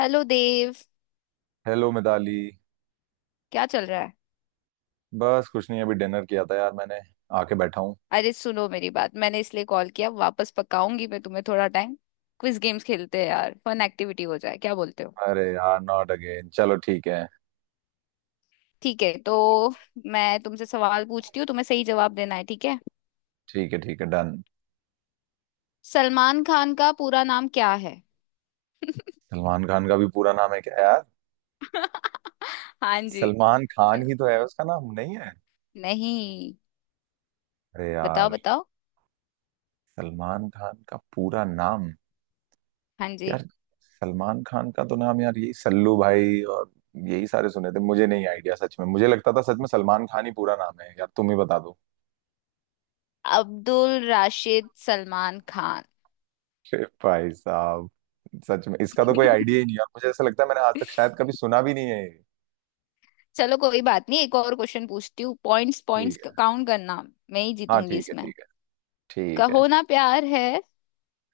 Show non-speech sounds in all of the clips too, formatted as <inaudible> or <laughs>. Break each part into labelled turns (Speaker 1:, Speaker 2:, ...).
Speaker 1: Hello Dev.
Speaker 2: Hello Mitali.
Speaker 1: क्या चल रहा है?
Speaker 2: बस कुछ नहीं, अभी डिनर किया था यार मैंने, आके बैठा हूँ।
Speaker 1: अरे सुनो मेरी बात, मैंने इसलिए कॉल किया, वापस पकाऊंगी मैं तुम्हें थोड़ा टाइम। क्विज गेम्स खेलते हैं यार, फन एक्टिविटी हो जाए, क्या बोलते हो?
Speaker 2: अरे यार, नॉट अगेन। चलो ठीक है।
Speaker 1: ठीक है तो मैं तुमसे सवाल पूछती हूँ, तुम्हें सही जवाब देना है, ठीक है?
Speaker 2: ठीक है ठीक है, डन।
Speaker 1: सलमान खान का पूरा नाम क्या है?
Speaker 2: सलमान खान का भी पूरा नाम है क्या यार?
Speaker 1: <laughs> हाँ जी।
Speaker 2: सलमान खान
Speaker 1: चल-
Speaker 2: ही तो है, उसका नाम नहीं है।
Speaker 1: नहीं,
Speaker 2: अरे
Speaker 1: बताओ
Speaker 2: यार!
Speaker 1: बताओ।
Speaker 2: सलमान खान का पूरा नाम।
Speaker 1: हाँ जी।
Speaker 2: यार। सलमान खान का तो नाम यार यही सल्लू भाई, और यही सारे सुने थे। मुझे नहीं आइडिया, सच में। मुझे लगता था सच में सलमान खान ही पूरा नाम है यार, तुम ही बता दो।
Speaker 1: अब्दुल राशिद सलमान खान।
Speaker 2: अरे भाई साहब! सच में इसका तो कोई आइडिया ही नहीं है,
Speaker 1: <laughs>
Speaker 2: और मुझे ऐसा लगता है मैंने आज तक शायद कभी सुना भी नहीं है ये।
Speaker 1: चलो कोई बात नहीं, एक और क्वेश्चन पूछती हूँ। पॉइंट्स पॉइंट्स
Speaker 2: ठीक है।
Speaker 1: काउंट करना। मैं ही
Speaker 2: हाँ
Speaker 1: जीतूंगी
Speaker 2: ठीक है,
Speaker 1: इसमें।
Speaker 2: ठीक है। ठीक है।
Speaker 1: कहो ना प्यार है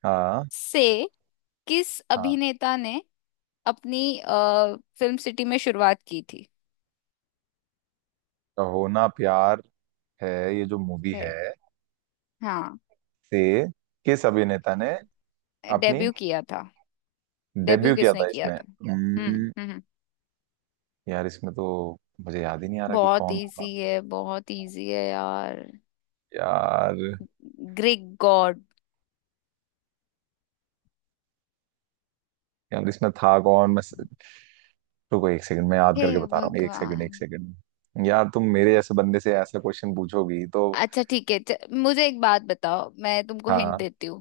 Speaker 2: हाँ।
Speaker 1: से किस
Speaker 2: हाँ।
Speaker 1: अभिनेता ने अपनी फिल्म सिटी में शुरुआत की थी?
Speaker 2: तो होना प्यार है, ये जो मूवी
Speaker 1: है।
Speaker 2: है,
Speaker 1: हाँ।
Speaker 2: से किस अभिनेता ने अपनी
Speaker 1: डेब्यू किया था, डेब्यू
Speaker 2: डेब्यू किया
Speaker 1: किसने
Speaker 2: था
Speaker 1: किया
Speaker 2: इसमें
Speaker 1: था? हम्म हम्म हम्म।
Speaker 2: यार इसमें तो मुझे याद ही नहीं आ रहा कि
Speaker 1: बहुत
Speaker 2: कौन था।
Speaker 1: इजी है, बहुत इजी है यार।
Speaker 2: यार।
Speaker 1: Greek God.
Speaker 2: यार इसमें था कौन, मैं रुको, एक सेकंड। मैं याद
Speaker 1: हे
Speaker 2: करके बता रहा हूँ, एक सेकंड एक
Speaker 1: भगवान।
Speaker 2: सेकंड। यार तुम मेरे जैसे बंदे से ऐसा क्वेश्चन पूछोगी तो।
Speaker 1: अच्छा ठीक है, मुझे एक बात बताओ, मैं तुमको हिंट
Speaker 2: हाँ।
Speaker 1: देती हूँ।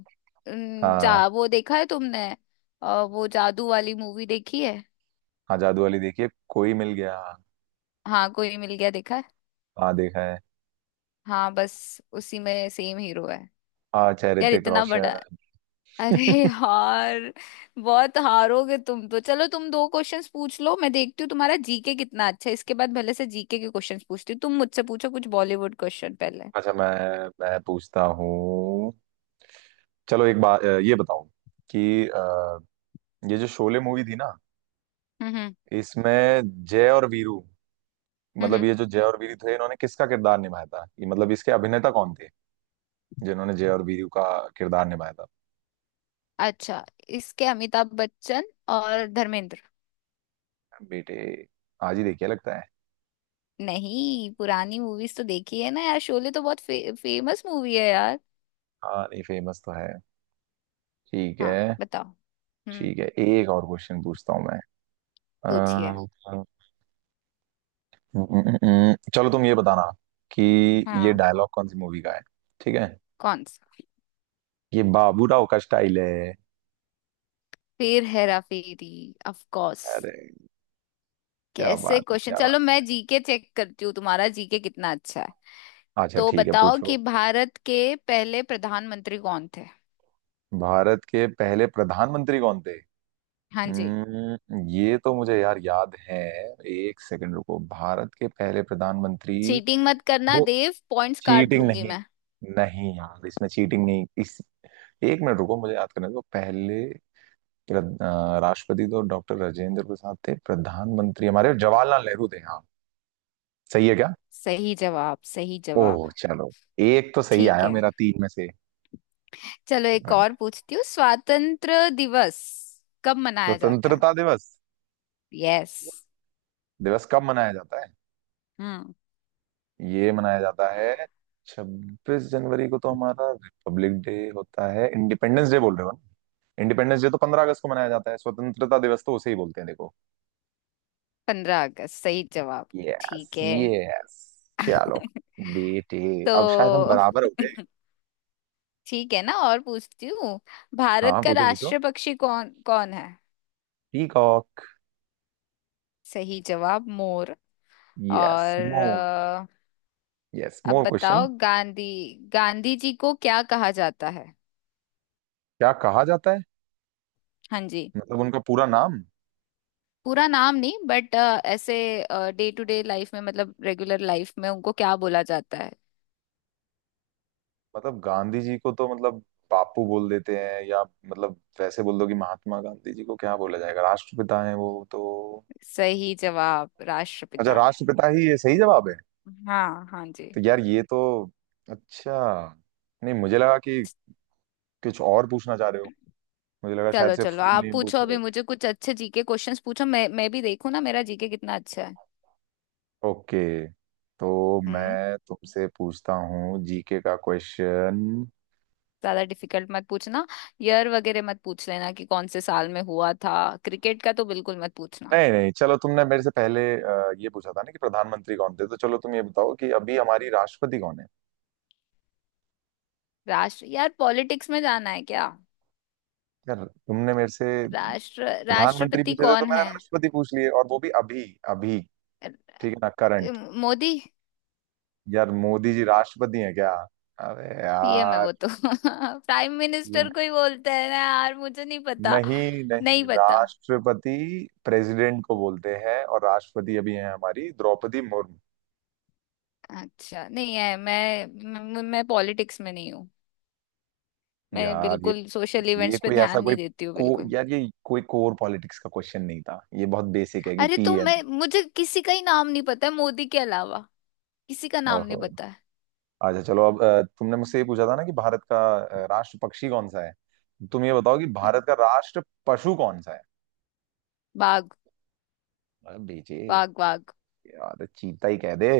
Speaker 2: हाँ।
Speaker 1: जा वो देखा है तुमने? वो जादू वाली मूवी देखी है?
Speaker 2: हाँ, जादू वाली देखिए, कोई मिल गया।
Speaker 1: हाँ कोई मिल गया देखा है।
Speaker 2: हाँ देखा है।
Speaker 1: हाँ बस उसी में सेम हीरो है।
Speaker 2: अच्छा,
Speaker 1: यार
Speaker 2: ऋतिक
Speaker 1: इतना बड़ा <laughs> है।
Speaker 2: रोशन।
Speaker 1: अरे
Speaker 2: <laughs>
Speaker 1: यार, बहुत हारोगे तुम तो। चलो तुम दो क्वेश्चंस पूछ लो, मैं देखती हूँ तुम्हारा जीके कितना अच्छा है। इसके बाद भले से जीके के क्वेश्चंस पूछती हूँ। तुम मुझसे पूछो कुछ बॉलीवुड क्वेश्चन पहले।
Speaker 2: अच्छा, मैं पूछता हूँ। चलो एक बात ये बताओ कि ये जो शोले मूवी थी ना,
Speaker 1: हम्म हम्म
Speaker 2: इसमें जय और वीरू, मतलब
Speaker 1: हम्म।
Speaker 2: ये जो जय और वीरू थे, इन्होंने किसका किरदार निभाया था, ये मतलब इसके अभिनेता कौन थे जिन्होंने जय और वीरू का किरदार निभाया था?
Speaker 1: अच्छा, इसके अमिताभ बच्चन और धर्मेंद्र।
Speaker 2: बेटे आज ही देखिए लगता है।
Speaker 1: नहीं पुरानी मूवीज तो देखी है ना यार, शोले तो बहुत फेमस मूवी है यार।
Speaker 2: हाँ नहीं, फेमस तो है। ठीक
Speaker 1: हाँ
Speaker 2: है।
Speaker 1: बताओ। हम्म।
Speaker 2: ठीक है, एक और क्वेश्चन पूछता हूँ मैं।
Speaker 1: पूछिए।
Speaker 2: चलो तुम ये बताना कि ये
Speaker 1: हाँ।
Speaker 2: डायलॉग कौन सी मूवी का है। ठीक है।
Speaker 1: कौन सा?
Speaker 2: ये बाबूराव का स्टाइल है।
Speaker 1: फिर हेरा फेरी ऑफ कोर्स।
Speaker 2: अरे! क्या
Speaker 1: कैसे
Speaker 2: बात है,
Speaker 1: क्वेश्चन!
Speaker 2: क्या बात!
Speaker 1: चलो मैं जीके चेक करती हूँ, तुम्हारा जीके कितना अच्छा है।
Speaker 2: अच्छा
Speaker 1: तो
Speaker 2: ठीक है,
Speaker 1: बताओ
Speaker 2: पूछो।
Speaker 1: कि भारत के पहले प्रधानमंत्री कौन थे?
Speaker 2: भारत के पहले प्रधानमंत्री कौन थे?
Speaker 1: हाँ जी।
Speaker 2: ये तो मुझे यार याद है। एक सेकंड रुको, भारत के पहले प्रधानमंत्री।
Speaker 1: चीटिंग मत करना
Speaker 2: वो,
Speaker 1: देव, पॉइंट्स काट
Speaker 2: चीटिंग
Speaker 1: लूंगी
Speaker 2: नहीं।
Speaker 1: मैं।
Speaker 2: नहीं यार, इसमें चीटिंग नहीं। इस, एक मिनट रुको मुझे याद करने दो पहले। राष्ट्रपति तो डॉक्टर राजेंद्र प्रसाद थे, प्रधानमंत्री हमारे जवाहरलाल नेहरू थे। हाँ, सही है क्या?
Speaker 1: सही जवाब, सही जवाब।
Speaker 2: ओह चलो, एक तो सही
Speaker 1: ठीक
Speaker 2: आया
Speaker 1: है,
Speaker 2: मेरा तीन में से।
Speaker 1: चलो एक और पूछती हूँ। स्वातंत्र दिवस कब मनाया जाता है?
Speaker 2: स्वतंत्रता दिवस,
Speaker 1: यस।
Speaker 2: दिवस कब मनाया जाता है?
Speaker 1: हम्म।
Speaker 2: ये मनाया जाता है, 26 जनवरी को तो हमारा रिपब्लिक डे होता है। इंडिपेंडेंस डे बोल रहे हो ना? इंडिपेंडेंस डे तो 15 अगस्त को मनाया जाता है। स्वतंत्रता दिवस तो उसे ही बोलते हैं, देखो।
Speaker 1: 15 अगस्त, सही जवाब। ठीक
Speaker 2: यस
Speaker 1: है।
Speaker 2: यस। चलो बेटे, अब शायद हम
Speaker 1: तो
Speaker 2: बराबर हो गए।
Speaker 1: <laughs> ठीक है ना, और पूछती हूँ। भारत
Speaker 2: हाँ
Speaker 1: का
Speaker 2: पूछो पूछो।
Speaker 1: राष्ट्रीय पक्षी कौन कौन है?
Speaker 2: पीकॉक।
Speaker 1: सही जवाब, मोर।
Speaker 2: यस,
Speaker 1: और
Speaker 2: मोर। यस,
Speaker 1: अब
Speaker 2: मोर क्वेश्चन।
Speaker 1: बताओ, गांधी, गांधी जी को क्या कहा जाता है?
Speaker 2: क्या कहा जाता है?
Speaker 1: हाँ जी।
Speaker 2: मतलब उनका पूरा नाम?
Speaker 1: पूरा नाम नहीं, बट ऐसे डे टू डे लाइफ में, मतलब रेगुलर लाइफ में उनको क्या बोला जाता है?
Speaker 2: मतलब गांधी जी को तो मतलब बापू बोल देते हैं, या मतलब वैसे बोल दो, कि महात्मा गांधी जी को क्या बोला जाएगा, राष्ट्रपिता है वो तो।
Speaker 1: सही जवाब,
Speaker 2: अच्छा,
Speaker 1: राष्ट्रपिता।
Speaker 2: राष्ट्रपिता ही ये सही जवाब है।
Speaker 1: हाँ हाँ जी।
Speaker 2: तो यार ये तो, अच्छा, नहीं मुझे लगा कि कुछ और पूछना चाह रहे हो। मुझे लगा शायद
Speaker 1: चलो
Speaker 2: से
Speaker 1: चलो
Speaker 2: फुल
Speaker 1: आप
Speaker 2: नेम पूछ
Speaker 1: पूछो,
Speaker 2: रहे
Speaker 1: अभी
Speaker 2: हो।
Speaker 1: मुझे कुछ अच्छे जीके क्वेश्चंस पूछो, मैं भी देखूँ ना मेरा जीके कितना अच्छा है।
Speaker 2: ओके, तो
Speaker 1: हम्म।
Speaker 2: मैं तुमसे पूछता हूँ जीके का क्वेश्चन।
Speaker 1: ज्यादा डिफिकल्ट मत पूछना। ईयर वगैरह मत पूछ लेना कि कौन से साल में हुआ था। क्रिकेट का तो बिल्कुल मत पूछना।
Speaker 2: नहीं नहीं, चलो तुमने मेरे से पहले ये पूछा था ना कि प्रधानमंत्री कौन थे, तो चलो तुम ये बताओ कि अभी हमारी राष्ट्रपति कौन है।
Speaker 1: राष्ट्र, यार पॉलिटिक्स में जाना है क्या?
Speaker 2: यार तुमने मेरे से प्रधानमंत्री
Speaker 1: राष्ट्रपति
Speaker 2: पूछे थे, तो
Speaker 1: कौन
Speaker 2: मैंने
Speaker 1: है?
Speaker 2: राष्ट्रपति पूछ लिए, और वो भी अभी अभी।
Speaker 1: अ,
Speaker 2: ठीक है ना, करंट।
Speaker 1: मोदी।
Speaker 2: यार मोदी जी राष्ट्रपति हैं क्या? अरे
Speaker 1: पीएम है
Speaker 2: यार!
Speaker 1: वो तो। <laughs> प्राइम
Speaker 2: ये,
Speaker 1: मिनिस्टर को ही बोलते हैं ना यार, मुझे नहीं पता।
Speaker 2: नहीं
Speaker 1: नहीं
Speaker 2: नहीं,
Speaker 1: पता।
Speaker 2: राष्ट्रपति प्रेसिडेंट को बोलते हैं, और राष्ट्रपति अभी हैं हमारी द्रौपदी मुर्मू।
Speaker 1: अच्छा नहीं है, मैं पॉलिटिक्स में नहीं हूँ। मैं
Speaker 2: यार ये
Speaker 1: बिल्कुल सोशल
Speaker 2: ये
Speaker 1: इवेंट्स पे
Speaker 2: कोई ऐसा
Speaker 1: ध्यान
Speaker 2: कोई,
Speaker 1: नहीं देती हूँ
Speaker 2: को
Speaker 1: बिल्कुल।
Speaker 2: यार ये कोई कोर पॉलिटिक्स का क्वेश्चन नहीं था, ये बहुत बेसिक है कि
Speaker 1: अरे तो
Speaker 2: पीएम।
Speaker 1: मैं, मुझे किसी का ही नाम नहीं पता है मोदी के अलावा। किसी का नाम नहीं
Speaker 2: ओहो।
Speaker 1: पता है।
Speaker 2: अच्छा चलो अब तुमने मुझसे ये पूछा था ना कि भारत का राष्ट्र पक्षी कौन सा है। तुम ये बताओ कि भारत का राष्ट्र पशु कौन सा है।
Speaker 1: बाघ,
Speaker 2: अरे बेचे!
Speaker 1: बाघ, बाघ।
Speaker 2: यार तो चीता ही कह दे।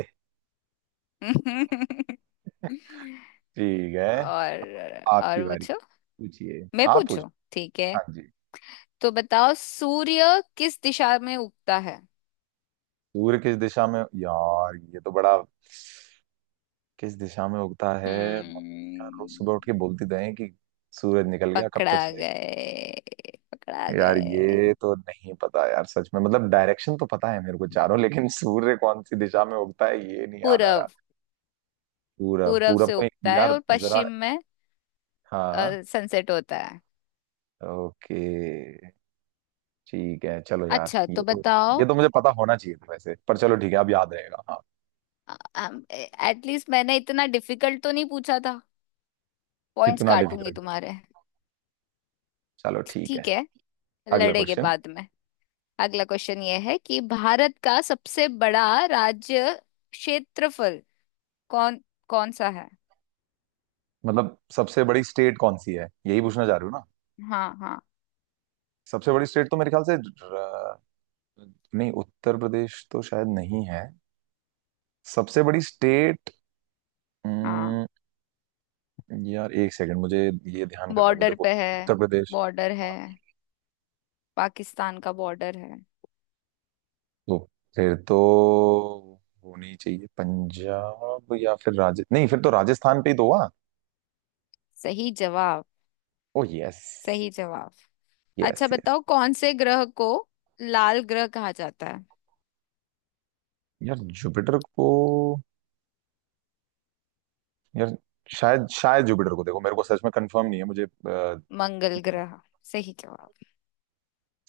Speaker 1: <laughs>
Speaker 2: ठीक है। आपकी
Speaker 1: और
Speaker 2: बारी।
Speaker 1: पूछो।
Speaker 2: पूछिए।
Speaker 1: मैं
Speaker 2: आप पूछो।
Speaker 1: पूछू? ठीक है,
Speaker 2: हाँ जी।
Speaker 1: तो बताओ सूर्य किस दिशा में उगता है?
Speaker 2: सूर्य किस दिशा में, यार ये तो बड़ा, किस दिशा में उगता है? यार
Speaker 1: हम्म।
Speaker 2: रोज सुबह उठ के बोलती तो है कि सूरज निकल गया, कब तक
Speaker 1: पकड़ा
Speaker 2: सोएगी।
Speaker 1: गए, पकड़ा
Speaker 2: यार
Speaker 1: गए।
Speaker 2: ये तो नहीं पता यार, सच में। मतलब डायरेक्शन तो पता है मेरे को चारों, लेकिन सूर्य कौन सी दिशा में उगता है ये नहीं याद आ रहा।
Speaker 1: पूरब।
Speaker 2: पूरब,
Speaker 1: पूरब
Speaker 2: पूरब
Speaker 1: से
Speaker 2: को?
Speaker 1: उगता है
Speaker 2: यार
Speaker 1: और
Speaker 2: जरा,
Speaker 1: पश्चिम में
Speaker 2: हाँ,
Speaker 1: सनसेट होता है।
Speaker 2: ओके, ठीक है। चलो यार,
Speaker 1: अच्छा
Speaker 2: ये
Speaker 1: तो
Speaker 2: तो, ये
Speaker 1: बताओ,
Speaker 2: तो मुझे पता होना चाहिए था वैसे। पर चलो ठीक है, अब याद रहेगा, हाँ।
Speaker 1: एटलीस्ट मैंने इतना डिफिकल्ट तो नहीं पूछा था। पॉइंट्स
Speaker 2: कितना
Speaker 1: काटूंगी
Speaker 2: डिफिकल्ट?
Speaker 1: तुम्हारे।
Speaker 2: चलो ठीक है।
Speaker 1: ठीक है,
Speaker 2: अगला
Speaker 1: लड़ेंगे
Speaker 2: क्वेश्चन।
Speaker 1: बाद में। अगला क्वेश्चन ये है कि भारत का सबसे बड़ा राज्य, क्षेत्रफल, कौन, कौन सा है?
Speaker 2: मतलब सबसे बड़ी स्टेट कौन सी है, यही पूछना चाह रहे हो ना?
Speaker 1: हाँ हाँ।
Speaker 2: सबसे बड़ी स्टेट तो मेरे ख्याल से नहीं, उत्तर प्रदेश तो शायद नहीं है। सबसे बड़ी स्टेट।
Speaker 1: हाँ
Speaker 2: यार एक सेकंड मुझे ये ध्यान करने दो,
Speaker 1: बॉर्डर
Speaker 2: देखो।
Speaker 1: पे है,
Speaker 2: उत्तर प्रदेश,
Speaker 1: बॉर्डर है, पाकिस्तान का बॉर्डर है।
Speaker 2: तो फिर तो, होनी चाहिए पंजाब या फिर राज नहीं, फिर तो राजस्थान पे ही तो हुआ।
Speaker 1: सही जवाब,
Speaker 2: ओ यस!
Speaker 1: सही जवाब।
Speaker 2: यस
Speaker 1: अच्छा
Speaker 2: यस।
Speaker 1: बताओ, कौन से ग्रह को लाल ग्रह कहा जाता है?
Speaker 2: यार जुपिटर को। यार, शायद शायद जुपिटर को। देखो मेरे को सच में कंफर्म नहीं है मुझे
Speaker 1: मंगल ग्रह, सही जवाब।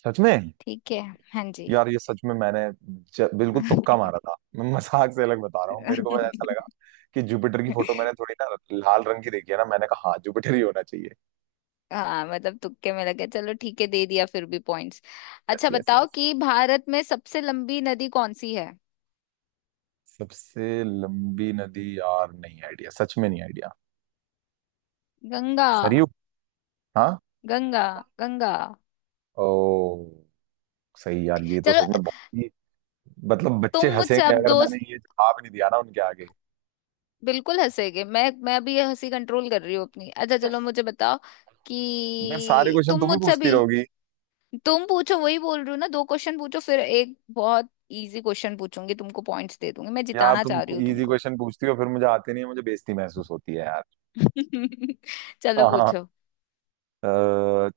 Speaker 2: सच में?
Speaker 1: ठीक है। हाँ जी।
Speaker 2: यार ये सच में मैंने बिल्कुल तुक्का मारा था। मैं मजाक से अलग बता रहा हूँ, मेरे को बस ऐसा लगा
Speaker 1: <laughs>
Speaker 2: कि जुपिटर की फोटो मैंने थोड़ी ना लाल रंग की देखी है ना, मैंने कहा हाँ जुपिटर ही होना चाहिए।
Speaker 1: हाँ मतलब तुक्के में लगे, चलो ठीक है दे दिया फिर भी पॉइंट्स।
Speaker 2: यस
Speaker 1: अच्छा
Speaker 2: यस
Speaker 1: बताओ
Speaker 2: यस।
Speaker 1: कि भारत में सबसे लंबी नदी कौन सी है?
Speaker 2: सबसे लंबी नदी, यार नहीं आइडिया, सच में नहीं आइडिया।
Speaker 1: गंगा,
Speaker 2: सरयू? हाँ।
Speaker 1: गंगा, गंगा।
Speaker 2: ओ, सही। यार ये तो
Speaker 1: चलो
Speaker 2: सच में बहुत ही, मतलब बच्चे
Speaker 1: तुम मुझसे
Speaker 2: हंसेंगे
Speaker 1: अब
Speaker 2: अगर मैंने
Speaker 1: दोस्त
Speaker 2: ये जवाब नहीं दिया ना उनके आगे।
Speaker 1: बिल्कुल हंसेगे, मैं भी हंसी कंट्रोल कर रही हूँ अपनी। अच्छा चलो मुझे बताओ
Speaker 2: यार सारे
Speaker 1: कि
Speaker 2: क्वेश्चन
Speaker 1: तुम
Speaker 2: तुम ही
Speaker 1: मुझसे
Speaker 2: पूछती
Speaker 1: भी,
Speaker 2: रहोगी?
Speaker 1: तुम पूछो, वही बोल रही हूँ ना, दो क्वेश्चन पूछो, फिर एक बहुत इजी क्वेश्चन पूछूंगी तुमको, पॉइंट्स दे दूंगी, मैं
Speaker 2: यार
Speaker 1: जिताना
Speaker 2: तुम
Speaker 1: चाह रही हूँ
Speaker 2: इजी
Speaker 1: तुमको।
Speaker 2: क्वेश्चन पूछती हो, फिर मुझे आते नहीं है, मुझे बेइज्जती महसूस होती है यार।
Speaker 1: <laughs> चलो पूछो।
Speaker 2: <laughs> अ,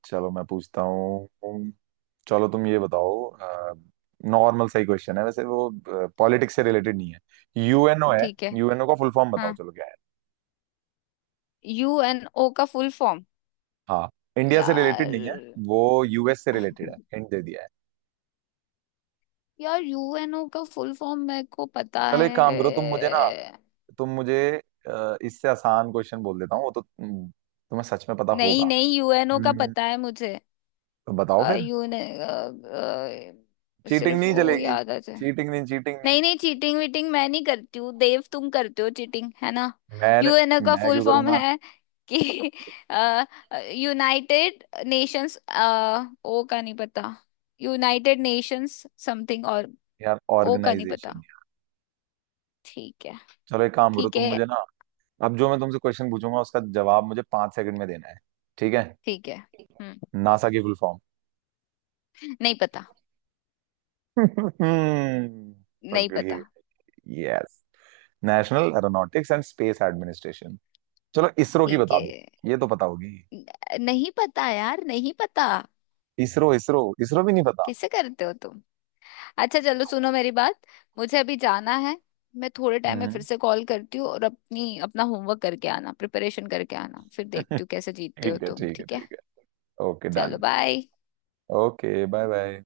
Speaker 2: चलो मैं पूछता हूँ। चलो तुम ये बताओ। नॉर्मल सही क्वेश्चन है वैसे वो, पॉलिटिक्स से रिलेटेड नहीं है। यूएनओ है।
Speaker 1: ठीक है।
Speaker 2: यूएनओ का फुल फॉर्म बताओ,
Speaker 1: हाँ।
Speaker 2: चलो क्या है?
Speaker 1: यू एन ओ का फुल फॉर्म?
Speaker 2: हाँ, इंडिया से रिलेटेड नहीं है।
Speaker 1: यार,
Speaker 2: वो यूएस से रिलेटेड है, हिंट दे दिया है।
Speaker 1: यार यूएनओ का फुल फॉर्म मेरे को पता
Speaker 2: चलो एक काम करो, तुम मुझे ना,
Speaker 1: है।
Speaker 2: तुम मुझे इससे आसान क्वेश्चन बोल देता हूँ वो, तो तुम्हें सच में पता
Speaker 1: नहीं
Speaker 2: होगा।
Speaker 1: नहीं, यूएनओ का
Speaker 2: हम्म,
Speaker 1: पता है मुझे।
Speaker 2: तो बताओ
Speaker 1: अ,
Speaker 2: फिर।
Speaker 1: यू ने अ, अ,
Speaker 2: चीटिंग
Speaker 1: सिर्फ
Speaker 2: नहीं
Speaker 1: वो
Speaker 2: चलेगी।
Speaker 1: याद आ जाए।
Speaker 2: चीटिंग नहीं, चीटिंग नहीं।
Speaker 1: नहीं नहीं, चीटिंग वीटिंग मैं नहीं करती हूँ देव, तुम करते हो चीटिंग है ना।
Speaker 2: मैंने,
Speaker 1: यूएनओ का
Speaker 2: मैं
Speaker 1: फुल
Speaker 2: क्यों
Speaker 1: फॉर्म
Speaker 2: करूंगा?
Speaker 1: है कि यूनाइटेड नेशंस, ओ का नहीं पता। यूनाइटेड नेशंस समथिंग और
Speaker 2: यार
Speaker 1: ओ का नहीं पता।
Speaker 2: ऑर्गेनाइजेशन।
Speaker 1: ठीक है।
Speaker 2: चलो एक काम करो,
Speaker 1: ठीक
Speaker 2: तुम
Speaker 1: है
Speaker 2: मुझे ना, अब जो मैं तुमसे क्वेश्चन पूछूंगा उसका जवाब मुझे 5 सेकंड में देना है। ठीक है।
Speaker 1: ठीक है। हम्म।
Speaker 2: नासा की फुल फॉर्म?
Speaker 1: नहीं पता।
Speaker 2: <laughs>
Speaker 1: नहीं पता।
Speaker 2: पकड़िए! Yes, national aeronautics and space administration. <laughs> चलो इसरो की
Speaker 1: ठीक
Speaker 2: बता
Speaker 1: है।
Speaker 2: दो, ये तो पता होगी।
Speaker 1: नहीं पता यार, नहीं पता।
Speaker 2: इसरो, इसरो इसरो भी नहीं पता?
Speaker 1: कैसे करते हो तुम! अच्छा चलो सुनो मेरी बात, मुझे अभी जाना है। मैं थोड़े टाइम में फिर
Speaker 2: हम्म।
Speaker 1: से कॉल करती हूँ, और अपनी अपना होमवर्क करके आना, प्रिपरेशन करके आना, फिर
Speaker 2: <laughs>
Speaker 1: देखती हूँ कैसे जीतते हो
Speaker 2: ठीक है
Speaker 1: तुम,
Speaker 2: ठीक है
Speaker 1: ठीक है?
Speaker 2: ठीक है। ओके
Speaker 1: चलो
Speaker 2: done.
Speaker 1: Bye.
Speaker 2: Okay bye bye.